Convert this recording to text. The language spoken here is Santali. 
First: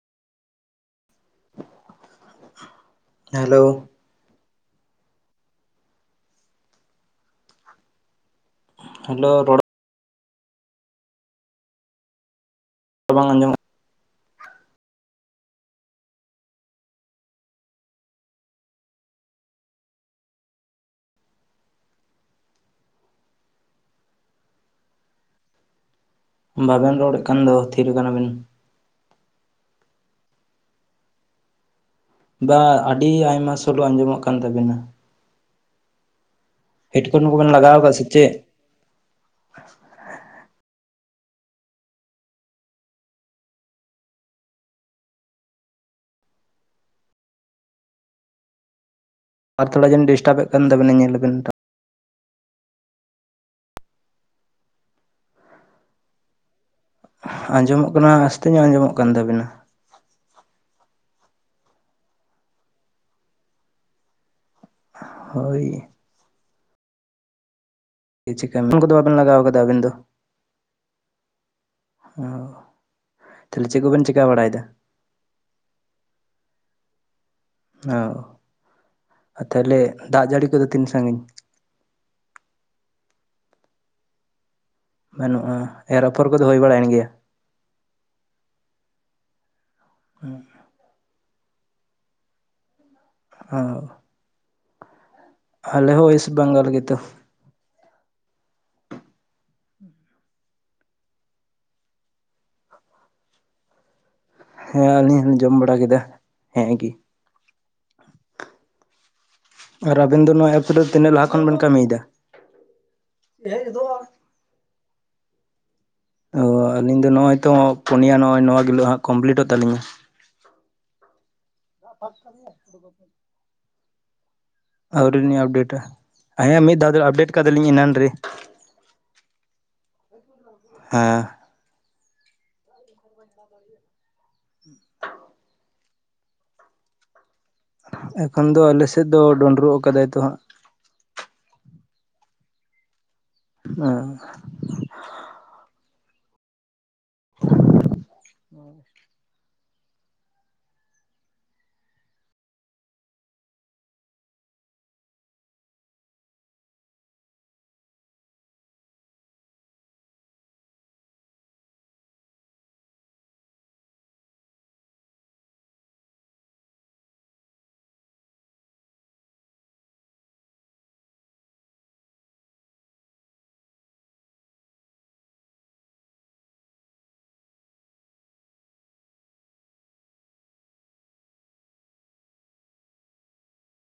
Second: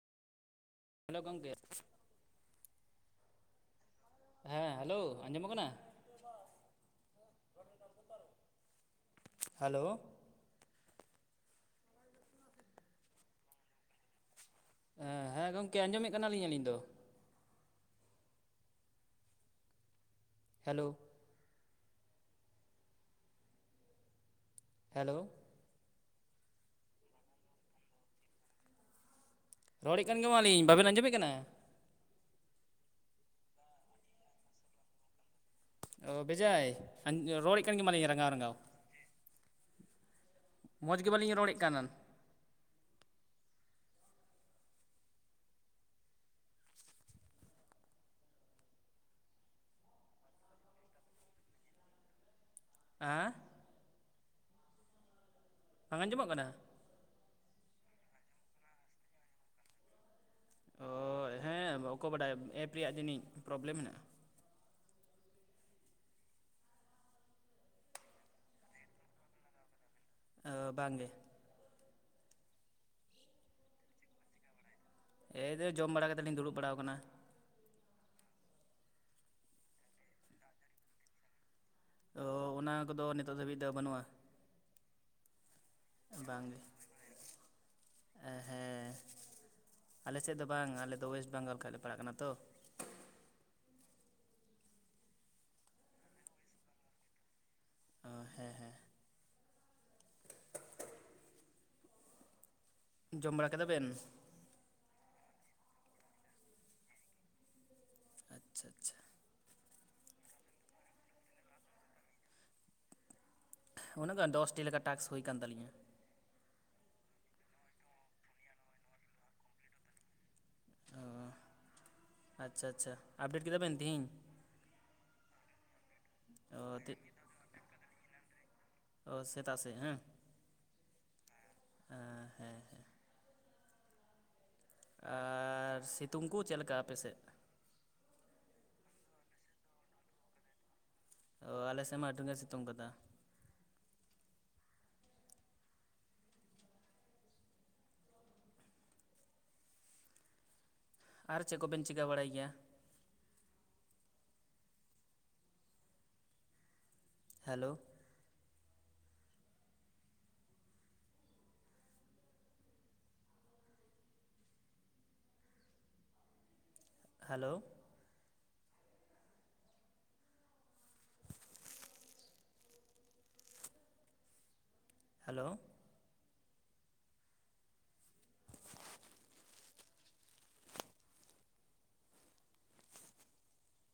ᱦᱮᱞᱳ ᱜᱚᱝᱠᱮ᱾ ᱦᱮᱞᱳ᱾ ᱦᱮᱸ ᱦᱮᱞᱳ ᱟᱸᱡᱚᱢᱚᱜ ᱠᱟᱱᱟ? ᱦᱮᱞᱳ ᱨᱚᱲ ᱦᱮᱞᱳ᱾ ᱵᱟᱝ ᱟᱸᱡᱚᱢᱚᱜ ᱮᱸ ᱦᱮᱸ ᱜᱚᱝᱠᱮ ᱟᱸᱡᱚᱢᱮᱜ ᱠᱟᱱᱟᱞᱤᱧ ᱟᱹᱞᱤᱧ ᱫᱚ᱾ ᱦᱮᱞᱳ᱾ ᱦᱮᱞᱳ᱾ ᱵᱟᱵᱮᱱ ᱨᱚᱲᱮᱫ ᱠᱟᱱ ᱫᱚ ᱛᱷᱤᱨ ᱠᱟᱱᱟ ᱵᱤᱱ᱾ ᱨᱚᱲᱮᱫ ᱠᱟᱱ ᱜᱮ ᱢᱟᱞᱤᱧ, ᱵᱟᱵᱮᱱ ᱟᱸᱡᱚᱢᱮᱫ ᱠᱟᱱᱟ? ᱵᱟ, ᱟᱹᱰᱤ ᱟᱭᱢᱟ ᱥᱳᱞᱳ ᱟᱸᱡᱚᱢᱚᱜ ᱠᱟᱱ ᱛᱟᱵᱤᱱᱟ᱾ ᱚ, ᱵᱮᱡᱟᱭ ᱦᱮᱰᱯᱷᱳᱱ ᱠᱚᱵᱮᱱ ᱨᱚᱲᱮᱫ ᱞᱟᱜᱟᱣ ᱠᱟᱱ ᱜᱮ ᱟᱠᱟᱫ ᱥᱮ ᱢᱟᱞᱮᱧ ᱨᱟᱸᱜᱟᱣ ᱪᱮᱫ ᱨᱟᱸᱜᱟᱣ᱾ ᱢᱚᱡᱽ ᱜᱮ ᱵᱟᱹᱞᱤᱧ ᱨᱚᱲᱮᱫ ᱠᱟᱱ᱾ ᱟᱨ ᱛᱷᱚᱲᱟ ᱡᱮᱱ ᱰᱤᱥᱴᱟᱵᱮᱜ ᱠᱟᱱ ᱛᱟᱵᱮᱱᱟᱭ ᱧᱮᱞᱟᱵᱮᱱ ᱴᱟᱜ ᱦᱮᱸ ᱵᱟᱝ ᱟᱸᱡᱚᱢᱚᱜ ᱠᱟᱱᱟ? ᱟᱸᱡᱚᱢᱚᱜ ᱠᱟᱱᱟ ᱟᱥᱛᱮ ᱧᱚᱜ ᱟᱸᱡᱚᱢᱚᱜ ᱠᱟᱱ ᱛᱟᱵᱤᱱᱟ᱾ ᱚ, ᱦᱮᱸ ᱚᱠᱚ ᱵᱟᱰᱟᱭ ᱮᱯ ᱨᱮᱭᱟᱜ ᱡᱟᱹᱱᱤᱡ ᱯᱨᱚᱵᱞᱮᱢ ᱢᱮᱱᱟᱜ-ᱟ᱾ ᱦᱳᱭ᱾ [unintelligible] ᱠᱚᱫᱚ ᱵᱟᱵᱮᱱ ᱞᱟᱜᱟᱣ ᱠᱟᱫᱟ ᱟᱹᱵᱤᱱ ᱫᱚ? ᱟᱹ, ᱵᱟᱝ ᱜᱮ᱾ ᱚ, ᱛᱟᱦᱞᱮ ᱪᱮᱫ ᱠᱚᱵᱮᱱ ᱪᱮᱠᱟ ᱵᱟᱲᱟᱭᱮᱫᱟ᱾ ᱮᱹᱭᱨᱮ ᱡᱚᱢ ᱵᱟᱲᱟ ᱠᱟᱛᱮ ᱞᱤᱧ ᱫᱩᱲᱩᱵ ᱵᱟᱲᱟᱣ ᱠᱟᱱᱟ᱾ ᱚ, ᱟᱨ ᱛᱟᱦᱞᱮ ᱫᱟᱜ ᱡᱟᱹᱲᱤ ᱠᱚᱫᱚ ᱛᱤᱱ ᱥᱟᱺᱜᱤᱧ? ᱚ, ᱚᱱᱟ ᱠᱚᱫᱚ ᱱᱤᱛᱚᱜ ᱫᱷᱟᱹᱵᱤᱡ ᱫᱚ ᱵᱟᱹᱱᱩᱜ-ᱟ᱾ ᱵᱟᱹᱱᱩᱜ-ᱟ ᱮᱨ ᱟᱯᱷᱚᱨ ᱠᱚᱫᱚ ᱵᱟᱝᱜᱮ ᱦᱩᱭ ᱵᱟᱲᱟᱭᱮᱱ ᱜᱮᱭᱟ? ᱦᱮᱸ, ᱟᱞᱮᱥᱮᱫ ᱫᱚ ᱵᱟᱝ ᱟᱞᱮᱫᱚ ᱚᱭᱮᱥᱴ ᱵᱮᱝᱜᱚᱞ ᱠᱷᱚᱡ ᱞᱮ ᱯᱟᱲᱟᱜ ᱠᱟᱱᱟ ᱛᱚ᱾ ᱚ᱾ ᱟᱞᱮ ᱦᱚᱸ ᱚᱭᱮᱥᱴ ᱵᱮᱝᱜᱚᱞ ᱨᱮᱜᱮ ᱛᱚ᱾ ᱚ, ᱦᱮᱸ ᱦᱮᱸ᱾ ᱡᱚᱢ ᱵᱟᱲᱟ ᱠᱮᱫᱟ ᱵᱮᱱ? ᱦᱮᱸ ᱟᱹᱞᱤᱧ ᱦᱚᱞᱤᱧ ᱡᱚᱢ ᱵᱟᱲᱟ ᱠᱮᱫᱟ ᱦᱮᱸ ᱜᱮ᱾ ᱟᱪᱪᱷᱟ ᱟᱪᱪᱷᱟ᱾ ᱟᱨ ᱟᱵᱮᱱ ᱫᱚ ᱱᱚᱣᱟ ᱮᱯᱥ ᱨᱮ ᱛᱤᱱᱟᱹᱜ ᱞᱟᱦᱟ ᱠᱷᱚᱱ ᱵᱮᱱ ᱠᱟᱹᱢᱤᱭᱮᱫᱟ? ᱩᱱᱟᱜ ᱜᱟᱱ ᱫᱚᱥᱴᱤ ᱞᱮᱠᱟ ᱴᱟᱠᱥ ᱦᱩᱭ ᱠᱟᱱ ᱛᱟᱞᱤᱧᱟ᱾ ᱚ, ᱟᱹᱞᱤᱧ ᱫᱚ ᱱᱚᱜ-ᱚᱭ ᱛᱚ ᱯᱩᱱᱭᱟ ᱱᱚᱜ-ᱚᱭ ᱱᱚᱣᱟ ᱜᱤᱞᱳᱜ ᱦᱟᱸᱜ ᱠᱚᱢᱯᱤᱞᱤᱴᱚᱜ ᱛᱟᱹᱞᱤᱧᱟ᱾ ᱚ᱾ ᱟᱪᱪᱷᱟ ᱟᱪᱪᱷᱟ [unintelligible] [unintelligible] ᱛᱤᱦᱤᱧ ᱟᱹᱣ ᱞᱤᱧ ᱟᱯᱰᱮᱴᱟ, ᱚ ᱦᱮᱸ ᱢᱤᱫ ᱫᱷᱟᱣ ᱛᱮᱫ ᱫᱚ ᱟᱯᱰᱮᱴ ᱠᱟᱫᱟ ᱞᱤᱧ ᱮᱱᱟᱱ ᱨᱮ᱾ ᱚ ᱥᱮᱛᱟᱜ ᱥᱮ ᱦᱮᱸ ᱟᱝ? ᱦᱮᱸ᱾ ᱟᱸ ᱦᱮᱸ ᱦᱮᱸ᱾ [inaudible] ᱟᱨ ᱥᱤᱛᱩᱝ ᱠᱩ ᱪᱮᱫ ᱞᱮᱠᱟ ᱟᱯᱮ ᱥᱮᱫ? ᱮᱠᱷᱚᱱ ᱫᱚ ᱟᱞᱮ ᱥᱮᱫ ᱫᱚ ᱰᱩᱱᱰᱩᱨᱩᱜ ᱠᱟᱫᱟᱭ ᱛᱚ ᱦᱟᱸᱜ᱾ ᱚ ᱟᱞᱮ ᱥᱮᱫ ᱢᱟ ᱟᱹᱰᱤ ᱜᱮ ᱥᱤᱛᱩᱝ ᱠᱟᱫᱟ᱾ ᱚ᱾ [inaudible] [unintelligible] ᱟᱨ ᱪᱮᱫ ᱠᱚᱵᱮᱱ ᱪᱤᱠᱟᱹ ᱵᱟᱲᱟᱭ ᱜᱮᱭᱟ? ᱦᱮᱞᱳ᱾ ᱦᱮᱞᱳ᱾ ᱦᱮᱞᱳ᱾